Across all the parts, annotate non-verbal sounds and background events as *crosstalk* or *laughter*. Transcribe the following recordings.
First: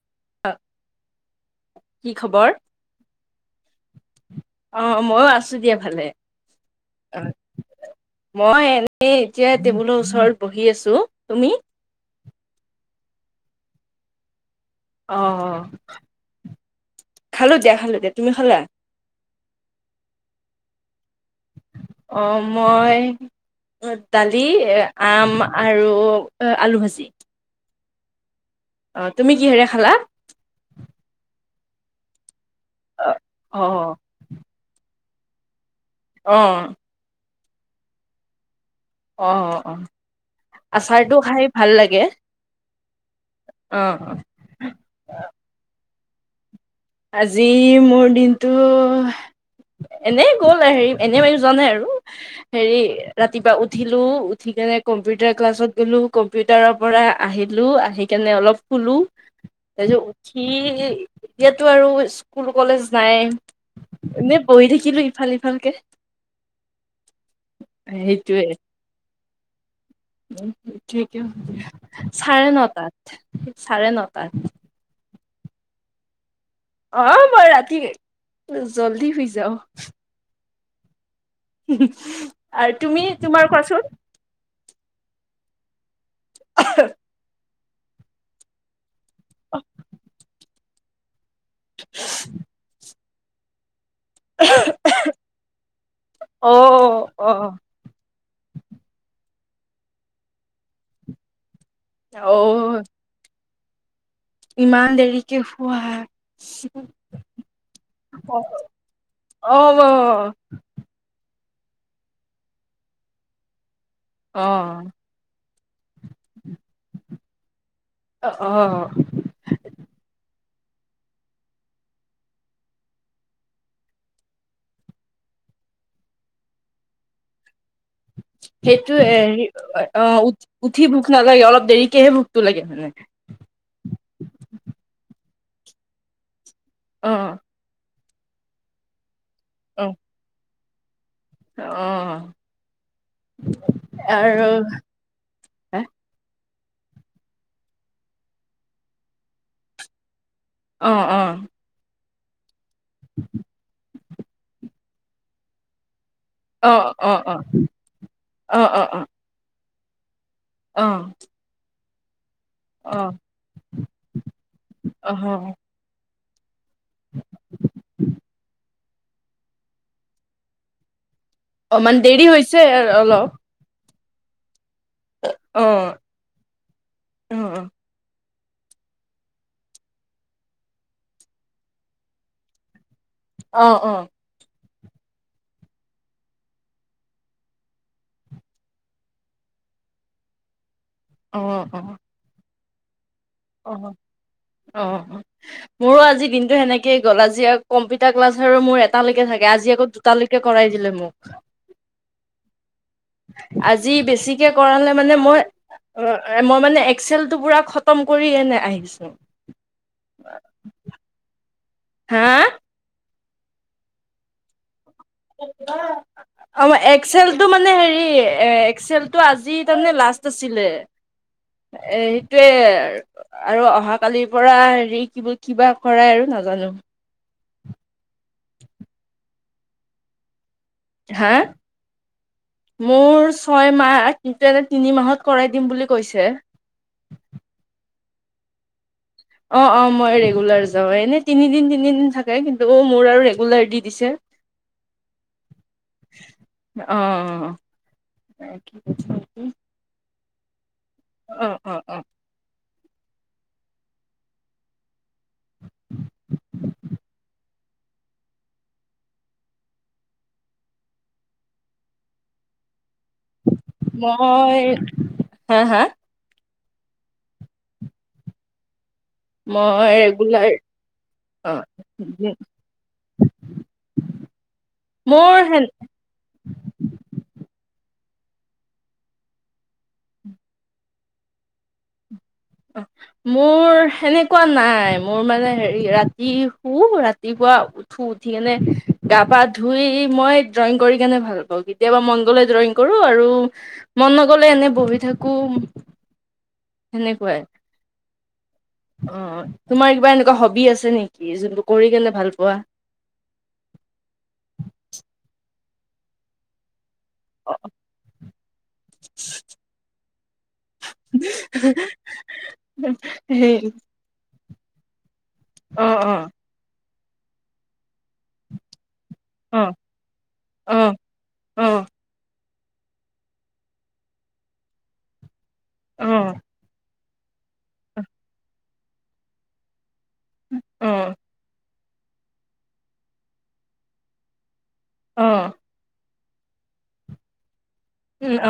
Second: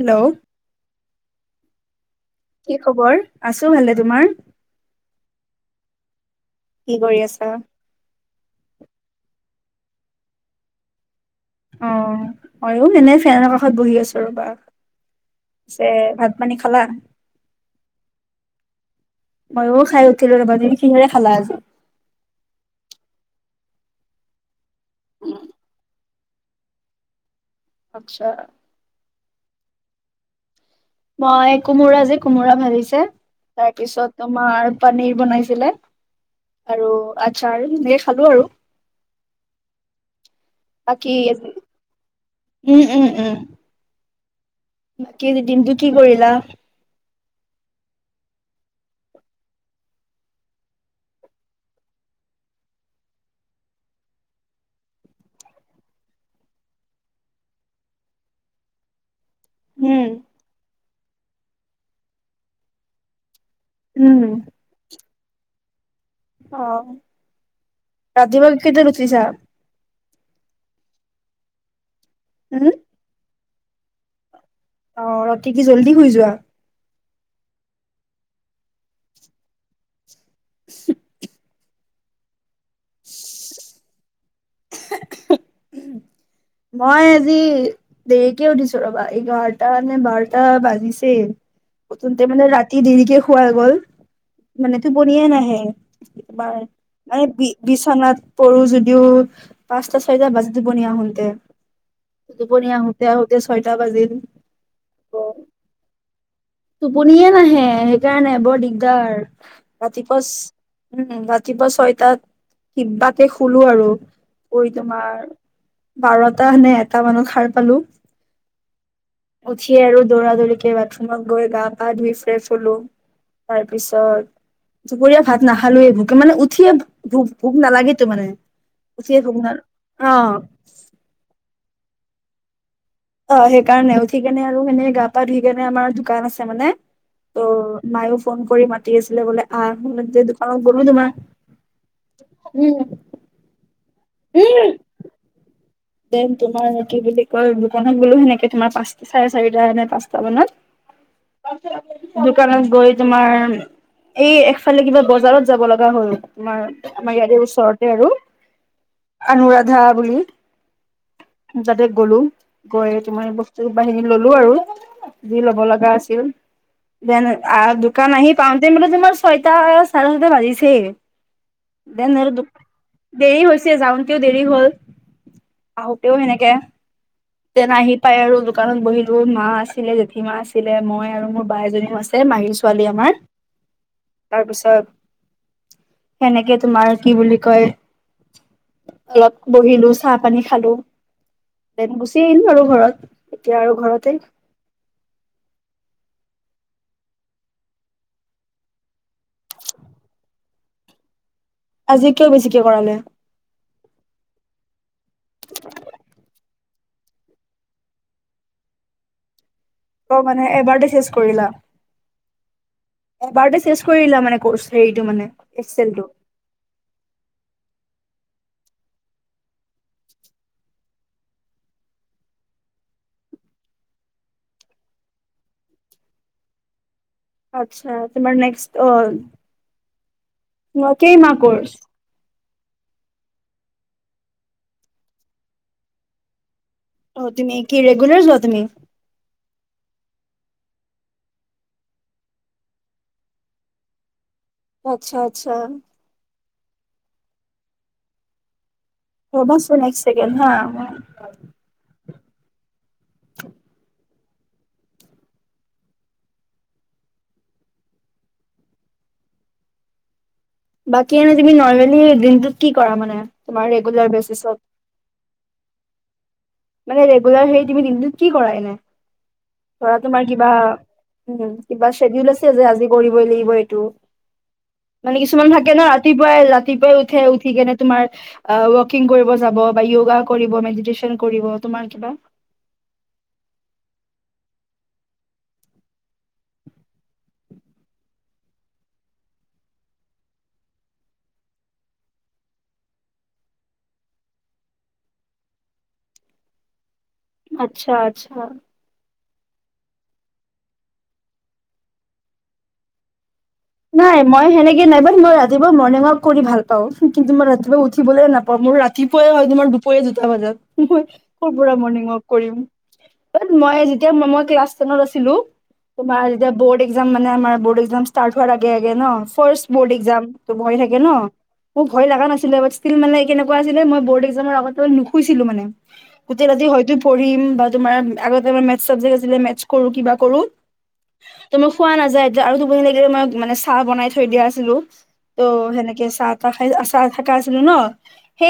Hello কি খবৰ? কি খবৰ আছো ভালে তোমাৰ অ মইও আছো দিয়া ভালে কি কৰি আছা মই এনে এতিয়া টেবুলৰ ওচৰত বহি আছো তুমি অ এনে ফ্ৰে কাষত বহি আছো ৰ'বা অ অ পিছে ভাত পানী খালা খালো দিয়া খালো দিয়া তুমি খালা মইবোৰ খাই উছিলো ৰবজিন অ মই দালি আম আৰু আলু ভাজি আচ্ছা তুমি কিহেৰে খালা মই কোমোৰা যে কোমোৰা ভাজিছে অ' তাৰ অ' পিছত তোমাৰ পনিৰ বনাইছিলে অ' আৰু আচাৰ সেনেকে খালো আৰু অ অ অ বাকী আচাৰটো খাই ভাল লাগে অহ অ কি দিনটো কি কৰিলা আজি মোৰ দিনটো এনেই গ'ল হেৰি এনে মানে যোৱা নাই আৰু হেৰি ৰাতিপুৱা উঠিলো উঠি কে নে কম্পিউটাৰ ক্লাছত গ'লো কম্পিউটাৰৰ পৰা আহিলো আহি কেনে অলপ শোলো তাৰ পিছত উম উঠি এতিয়াতো আৰু স্কুল কলেজ নাই উম এনে বহি থাকিলো ইফাল সিফালকে অ সেইটোয়ে ৰাতিপুৱা কেইটাত উঠিছা *unintelligible* চাৰে উম নটাত চাৰে নটাত অ ৰাতি কি জল্দি শুই যোৱা অ মই ৰাতি জল্দি শুই যাও উ আৰু তুমি তোমাৰ কোৱাচোন মই আজি দেৰিকে উঠিছোঁ ৰবা এইঘাৰটা নে বাৰটা বাজিছে প্ৰথমতে মানে ৰাতি দেৰিকে শুৱা গল মানে টোপনিয়ে নাহে অ এবাৰ মানে অ বি বিচনাত পৰো যদিও পাঁচটা ছয়টা বাজে টোপনি আহোতে অ দুপৰীয়া আহোতে আহোঁতে ছয়টা বাজিল ইমান দেৰিকে শুৱা টোপনিয়ে নাহে সেইকাৰণে অ বৰ দিগদাৰ অ ৰাতিপুৱা উম ৰাতিপুৱা ছয়টাত কিবাকে শুলো আৰু কৈ অ তোমাৰ বাৰটা নে এটা মানত সাৰ পালো অ উঠিয়ে আৰু দৌৰা দৌৰিকে বাথৰুমত গৈ গা পা ধুই ফ্ৰেচ হলো তাৰপিছত দুপৰীয়া ভাত নাখালোৱে ভোকে মানে উঠিয়ে ভ ভ সেইটোৱেই অ উ উঠি ভোক নালাগে অলপ দেৰিকেহে ভোক *unintelligible* লাগে অ সেইকাৰণে উঠি কেনে আৰু এনে গা পা ধুই কেনে আমাৰ দোকান আছে মানে অ ত মায়ও ফোন কৰি মাতি আছিলে বোলে আহ অ মানে দোকানত গ'লো তোমাৰ অ উম আৰু উম দেন তোমাৰ কি বুলি কয় দোকনত গ'লো সেনেকে তোমাৰ পাঁচ চাৰে চাৰিটা নে পাঁচ অ অ *unintelligible* দোকানত গৈ তোমাৰ এই একফালে কিবা বজাৰত যাব লগা হল তোমাৰ অ অ অ অ আমাৰ ইয়াৰে ওচৰতে আৰু অ অ আনৰা *unintelligible* বুলি অ যাতে গ'লো গৈ তোমাৰ বস্তু বাহিনী ললো আৰু অ যি ল'ব লগা আছিল দেন আহ দোকান আহি পাওঁতে মোলে তোমাৰ ছয়টা চাৰে ছয়টা বাজিছে অ মানে দেন দেৰি আৰু হৈছে অলপ দেৰি হৈছে যাওঁতেও দেৰি হ'ল অ আহোঁতেও সেনেকে অ দেন আহি পায় আৰু দোকানত বহিলো মা আছিলে জেঠী মা আছিলে মই আৰু মোৰ বা এজনীও আছে মাহীৰ ছোৱালী আমাৰ অ অ তাৰপিছত সেনেকে তোমাৰ কি বুলি কয় অলপ বহিলো চাহ পানী খালো অ অ দেন গুচি আহিলো আৰু ঘৰত এতিয়া আৰু অ ঘৰতে অ মোৰো আজি দিনটো সেনেকে গ'ল আজি কম্পিউটাৰ ক্লাছ আৰু মোৰ এটালৈকে থাকে আজি আকৌ দুটালৈকে কৰাই দিলে মোক আজি কিয় বেছিকে কৰালে আজি বেছিকে কৰালে মানে মই অ মই মানে এক্সেলটো পুৰা খতম কৰি এনে আহিছো অ মানে এবাৰতে সেজ কৰিলা হা এবাৰতে শেষ কৰি দিলা মান কোৰ্চ আমাৰ এক্সেলটো মানে হেৰি এ এক্সেলটো আজি তাৰমানে লাষ্ট আছিলে এ সেইটোয়ে আৰু অহাকালিৰ পৰা হেৰি কিবা কৰাই আৰু ন *unintelligible* আচ্ছা তোমাৰ নেক্স *unintelligible* হা কেইমাহ কোৰ্চ মোৰ ছয় মাহ কিন্তু এনে তিনি মাহত কৰাই দিম বুলি কৈছে অ তুমি কি ৰেগুলাৰ যোৱা তুমি অ অ মই ৰেগুলাৰ যাও এনেই তিনিদিন তিনিদিন থাকে কিন্তু অ মোৰ আৰু ৰেগুলাৰ দি দিছে আচ্ছা আচ্ছা অ অ ৰবাচোন এক ছেকেণ্ড হা অ অ অ *inaudible* বাকি এনে তুমি নৰ্মেলি দিনটো কি কৰা মানে তোমাৰ ৰেগুলাৰ বেচিছত মই হা হা মানে ৰেগুলাৰ সেই তুমি দিনটোত কি কৰা এনে মই ধৰা তোমাৰ ৰেগুলাৰ কিবা অ উম কিবা শ্বেডিউল আছে যে আজি কৰিবই লাগিব এইটো মানে মোৰ কিছুমান থাকে ন ৰাতিপুৱাই ৰাতিপুৱাই উঠে উঠি কেনে তোমাৰ ৱকিং কৰিব যাব বা য়োগা কৰিব মেডিটচন কৰিব তোমাৰ কিবা অ মোৰ সেনেকুৱা নাই মোৰ মানে হেৰি ৰাতি শু ৰাতিপুৱা উঠো উঠি কেনে গা পা ধুই মই ড্ৰয়িং কৰি কেনে ভাল পাওঁ কেতিয়াবা মনগলে ড্ৰয়িং কৰো আৰু মন নগলে এনে বহি থাকো সনে আচ্ছা আচ্ছা অ তোমাৰ কিবা এনেকুৱা হবি আছে নেকি যোনটোোৰ কৰি কেনে ভাল পোৱা নাই মই সেনেকে নাই বাৰু মই ৰাতিপুৱা মৰ্ণিং ৱাক কৰি ভাল পাওঁ কিন্তু মই ৰাতিপুৱা উঠিবলৈে নাপাওঁ মোৰ ৰাতিপুৱাই হয় তোমাৰ দুপৰীয়া দুটা বজাত মই স পৰাুৰা সেই ম *unintelligible* আো অ অ তমাৰতিয়া ব্ মানে আমাৰ ব্াম াৰ ফ অ বাম ভয় অ থাকে ন অ মোক ভয় লগা নাছিল মানে কেনেকুৱা আছিলে মই ব নুুছিলো মানে অ অ গোেই ৰা হয়ো *inaudible* অ খোৱা নাযায় আৰু দুপ লাগিলে মই মানে চাহ বনাই থৈ দিয়া আছিলো অ ত' সেনেকে চাহ খাই আচাৰ থাকা আছিলো ন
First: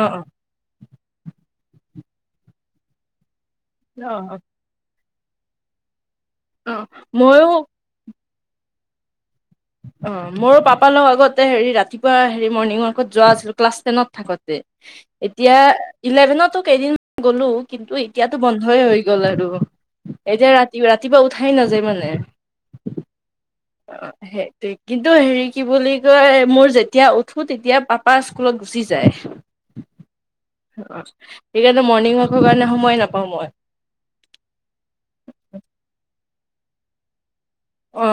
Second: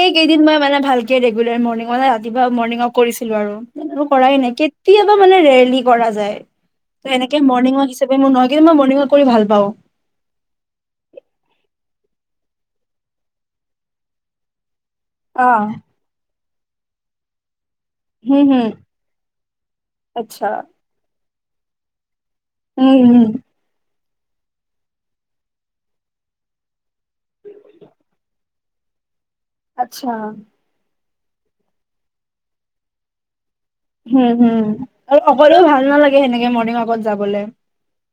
অ কেইদিন মই মানে ভাল ৰেগুলাৰ মৰ্ণঙতে ৰাতিপুৱা মৰ্ণঙক কৰিছিলো আৰু অ কৰাই নাই কেতিয়া মানে ৰেলী কৰা যায়। অ ত' এনেকে ময়ো মৰ্ণিং ৱাক হিচাপে মোৰ নহয় কিন্তু মই মৰ্ণিং ৱাক কৰি ভাল পাওঁ। অ', মোৰো পাপাৰ লগ আগতে হেৰি ৰাতিপুৱা হেৰি মৰ্ণিং ৱাকত যোৱা আছিলো ক্লাছ টেনত থাকোতে। অ এতিয়া ইলেভেনতো কেইদিনমান গ'লো। কিন্তু এতিয়াতো হম হম বন্ধই হৈ গ'ল আৰু আচ্ছা এতিয়া ৰাতি ৰাতিপুৱা উঠাই নাযায় মানে উম উম অ সেইটে কিন্তু হেৰি কি বুলি কয় মোৰ যেতিয়া উঠো তেতিয়া পাপা স্কুলত গুচি জাৰ আচ্ছা ঠিক আছে মৰ্ণিং ৱাক কাৰণে সময়ে নাপাওঁ মই হম হুম আৰু অকলেও ভাল নালাগে সেনেকে মৰ্ণিং ৱাকত যাবলে অ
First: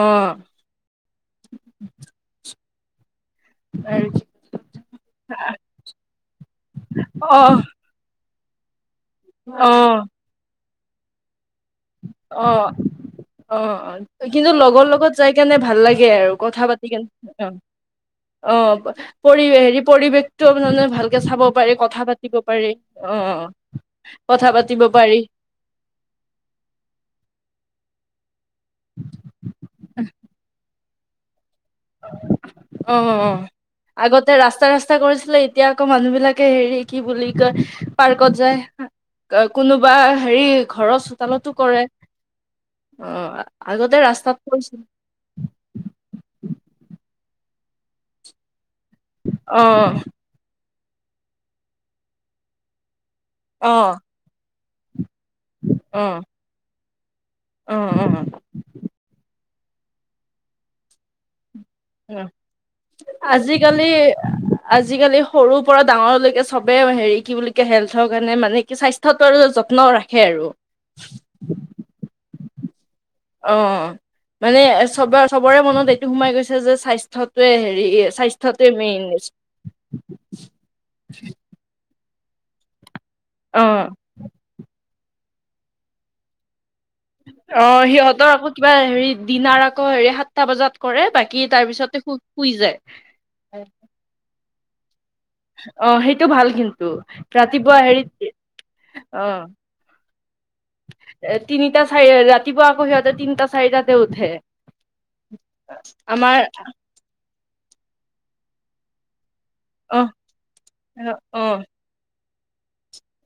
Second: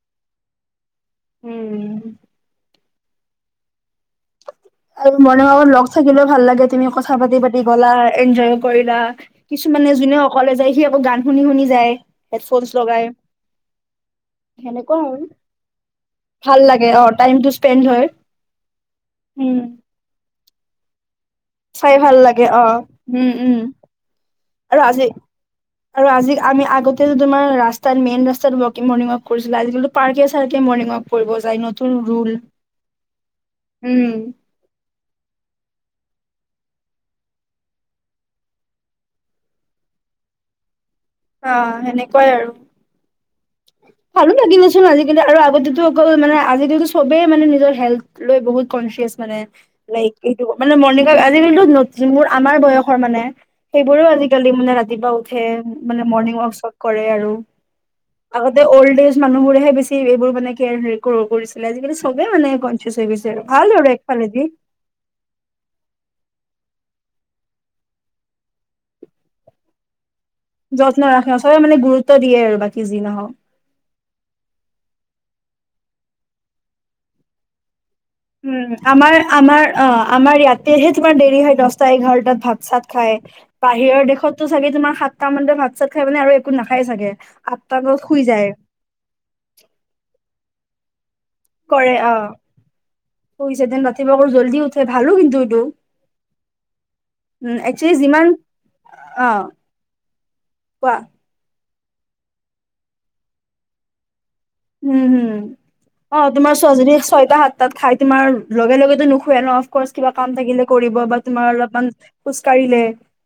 উম। আৰু আৰু মনে ভত লগ থাকিলেও ভাল লাগে তুমি কথা পাতি পাতি অ গ'লা এনজয় কৰিলা অ কিছুমানে যোনে অকলে যায় সি আকৌ গান শুনি শুনি যায় হেডফোনচ লগাই। অ', অ' কিন্তু লগৰ সেনেকুৱা লগত আৰু যাই কেনে ভাল লাগে আৰু ভাল কথা পাতি লাগে কেনে অ'। টাইমটো স্পেণ্ড হয় অ', পৰি উম হেৰি পৰিৱেশটো মানে ভাল চাব পাৰে চাই কথা ভাল পাতিব লাগে অ পাৰে অ উম উম কথা আৰু পাতিব আজি পাৰি আৰু আজিিকাল আমি আগতে যদি তমাৰ ৰা্তাত মেইন ৰাস্তাত ৱকং মৰ্ণং ৱাক কৰিছিলো আজালি প্কে চাৰ্ক মৰ্িং ৱক অ অ অ উম আগতে ৰাস্তা ৰাস্তা চেষ্টা কৰিছিলে এতিয়া আকৌ মানুহ বিলাকে হেৰি কি বুলি কয় পাৰ্কত যায় কোনোবা হেৰি ঘৰৰ চোতালতো অ কৰে সেনেকুৱাই আৰু অ আগতে ভালো ৰাস্তাত কৰিছিল লাগিলেচোন আজিকালি আৰু আগতেতো অকল আজটো চবেই মানে নিজৰ হেল লৈ বহুত কনচিয়াচ মানে অ', লক এইটো মানে মৰ্ণঙক আজিকালিো নতুন মোৰ আমাৰ বয়সৰ মানে অ', সেইবোৰোও আজিকালি মানে ৰাতিপুৱা উঠ হে মানে মৰ্ণিং ৱাক চব কৰে আৰু। অ অ অ আগতে অল্ড এজ মানুহবোৰেহে বেছি এইবোৰ মানে কেয়াৰ কৰি ভাল আৰু আজিকালি একফালেদি আজিকালি সৰুৰ পৰা ডাঙৰলৈকে চব বে হেৰি কি বুলি ক হেল্থৰ কাৰণে মানে কি স্বাস্থ্যয়টো আৰু যত্ন ৰাখে। আৰু যত্ন ৰাখে চবে মানে গুৰুত্ব দিয়ে আৰু। বাকী যি নহওক অ', মানে চব চবৰে মনত এইটো সোমাই গৈছে যে স্বাস্থ্যতোৱে হেৰি আ উম, আমাৰ আমাৰ অ আমাৰ ইয়াতেহে তোমাৰ দেৰি হয় দহটা এঘাৰটাত ভাত চাত খাই অ', বাহিৰৰ দেশতো চাগে তোমাৰ সাতটা মান ভাত চাত খাই মানে আৰু একো নাখায়। চাগে। অ', আঠটা বজাত শুই সিহঁতৰ যায় আকৌ কিবা হেৰি দিনাৰ আকৌ হেৰি সাতটা বজাত কৰে বাকি কি তাৰ কৰে পিছতে শু অ', শুই যায়। শুইছে দেন ৰাতিপুৱা আকৌ জল্দি উঠে ভালো কিন্তু এইটো। অ', সেইটো ভাল কিন্তু উম, ৰাতিপুৱা একচুৱেলি যিমান হেৰিত অ', কোৱা এ তিনি তিনিটা চাৰি ৰাতিুৱা আকৌ সিহঁতে তিনটা চাৰিটাতে উঠে। উম, হম, আমাৰ তোমাৰ ছোৱালীজনীয়ে ছয়টা সাতটাত খাই তোমাৰ লগে লগেটো নুখ শুৱে ন, অফকৰ্চ অ', কিবা কাম থাকিলে কৰিব বা অ', তুমাৰ অ', অলপমান খোজ কাঢ়িলে।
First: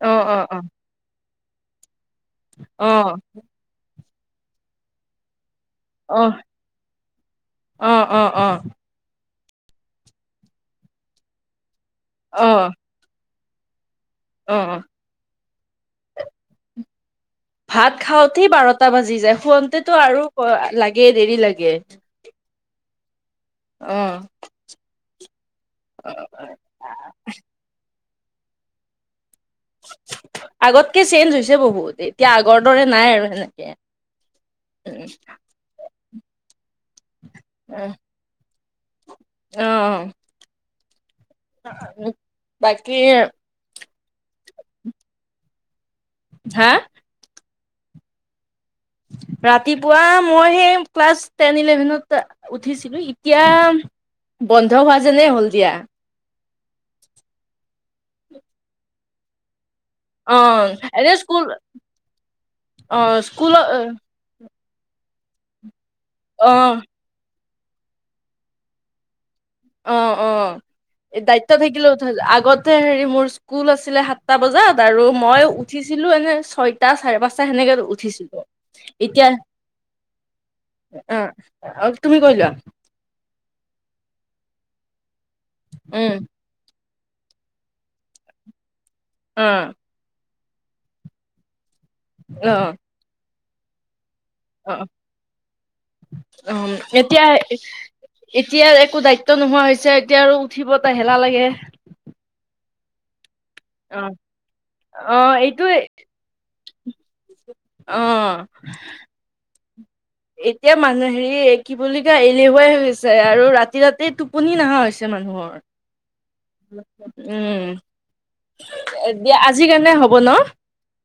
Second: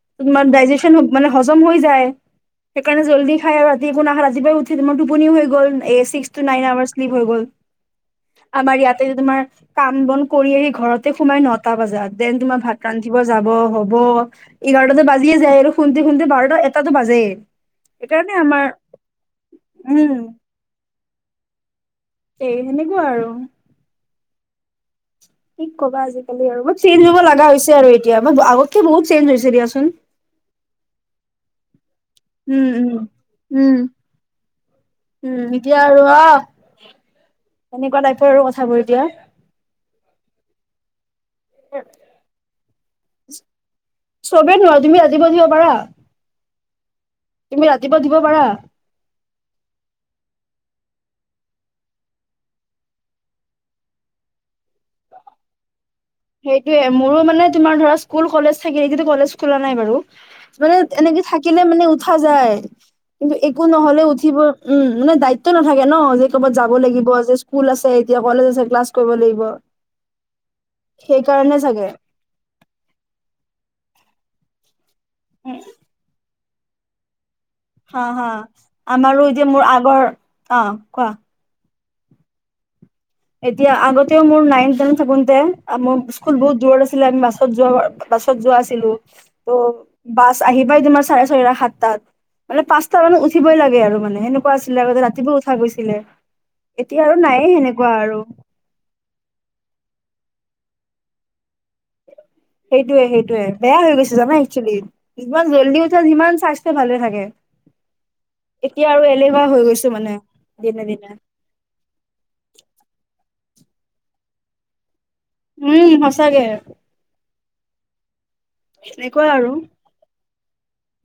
অ', তোমাৰ অ', অ', অ', ডাইজেচন মানে হজম হৈ যায়, সেইকাৰণে অ', জল্দি খাই আৰু ৰাতি মই নাহে ৰাজিুৱাই উঠি মই টোপনিও হৈ গ'ল। এ ছিক্স অ', টো নাইন আৰ শ্লিক হৈ গ'ল। অ', আমাৰ ইয়াতে তোমাৰ কাম বন কৰি আহি ঘৰতে সোমাই নটা বজাত, দেন অ', তোমাৰ ভাত ৰান্ধিব যাব হ'ব। হব অ', অ ইঘাৰটাতে বাজিয়ে যায় আৰু শুনতে শুনতে বাৰটা এটাতো বাজেই। ভাত সেইকাৰণে খাওঁতেই আমাৰ বাৰটা বাজি যায় শুৱনতে উম আৰু লাগে দেৰি লাগে। এই সেনেকুৱা আৰু। অ'। কি ক'বা আজিকালি আৰু চেঞ্জ হ'ব লগা হৈছে আৰু এতিয়া ম-আগতক বহুত চেঞ্জ হৈছে। দিয়াচোন আগতকে চেঞ্জ হৈছে বহুত। এতিয়া আগৰ উম, দৰে উম, নাই আৰু সেনেকে উম, উম এতিয়া আৰু অ' এনেকুৱা টাইপৰ আৰু কথাবোৰ এতিয়া। অ', অ'। বাকী চবেই নোৱাৰ, তুমি ৰাতিপুৱা দিব পাৰা? হে? তুমি ৰাতিপুৱা দিব পাৰা? ৰাতিপুৱা মই সেই ক্লাছ টেন ইলেভেনত উঠিছিলো, এতিয়া বন্ধ হোৱা যেনে হ'ল দিয়া। সেইটোয়ে মোৰো মানে তোমাৰ ধৰা স্কুল কলেজ থাকে, কিন্তু কলেজ খোলা নাই বাৰু অ মানে এনে এনেকে স্কুল থাকিলে মানে উঠা যায়। অ কিন্তু স্কুল একো অ নহলেও উঠিব। উম মানে দায়িত্ব নাথাকে ন, যে অ ক'ৰবাত যাব লাগিব, যে স্কুল আছে এতিয়া, কলেজ আছে, ক্লাছ কৰিব লাগিব। অ', অ', দায়িত্ব সেইকাৰণে চাগে থাকিলে উঠা আগতে হেৰি মোৰ স্কুল আছিলে হাত টা বজাত আৰু মই উঠিছিলো এনে ছয়টা চাৰে পাঁচ সেনেকে হা হা উঠিছিলো। আমাৰো এতিয়া মোৰ আগৰ অ কোৱা আহ আৰু তুমি কৈ লোৱা? এতিয়া আগতেও মোৰ নাইন টেন থাকোতে মোৰ উম স্কুল বহুত দূৰত আছিল। আমি বাছত যোৱা বাছত যোৱা আছিলো অ ত বাছ আহি পাই তোমাৰ চাৰে ছয়টা সাত তাত অ মানে পাঁচটা মানে উঠিবই লাগে আৰু মানে। সেনেকুৱা অ আছিলে আগতে ৰাতিপুৱা উঠা গৈছিলে, এতিয়া আৰু নায়ে সেনেকা। এতিয়া একো দায়িত্ব নোহোৱা হৈছে, এতিয়া আৰু উঠিব এ হেলা লাগে। সেইটোয়ে সেইটয়ে বেয়া হৈ অ গৈছে জানা এক্চোৱেলি অ যিমান এইটোয়ে জল্দি উঠা যিমান স্বাস্থ্য ভালে থাকে। অ এতিয়া আৰু এলেহুৱা হৈ গৈছে। এতিয়া মানুহ হেৰি কি বুলি কা এলেহুৱাই হৈছে আৰু ৰাতি ৰাতি টোপনি নহা হৈছে। মানুহৰ, উম সঁচাকে উম। সেনেকুৱা দিয়া, আৰু আজিৰ কাৰণে হ'ব ন?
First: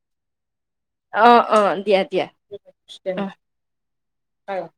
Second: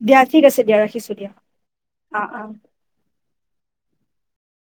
দিয়া ঠিক আছে দিয়া ৰাখিছো দিয়া অ', অ', দিয়া অ অ দিয়া। হয়।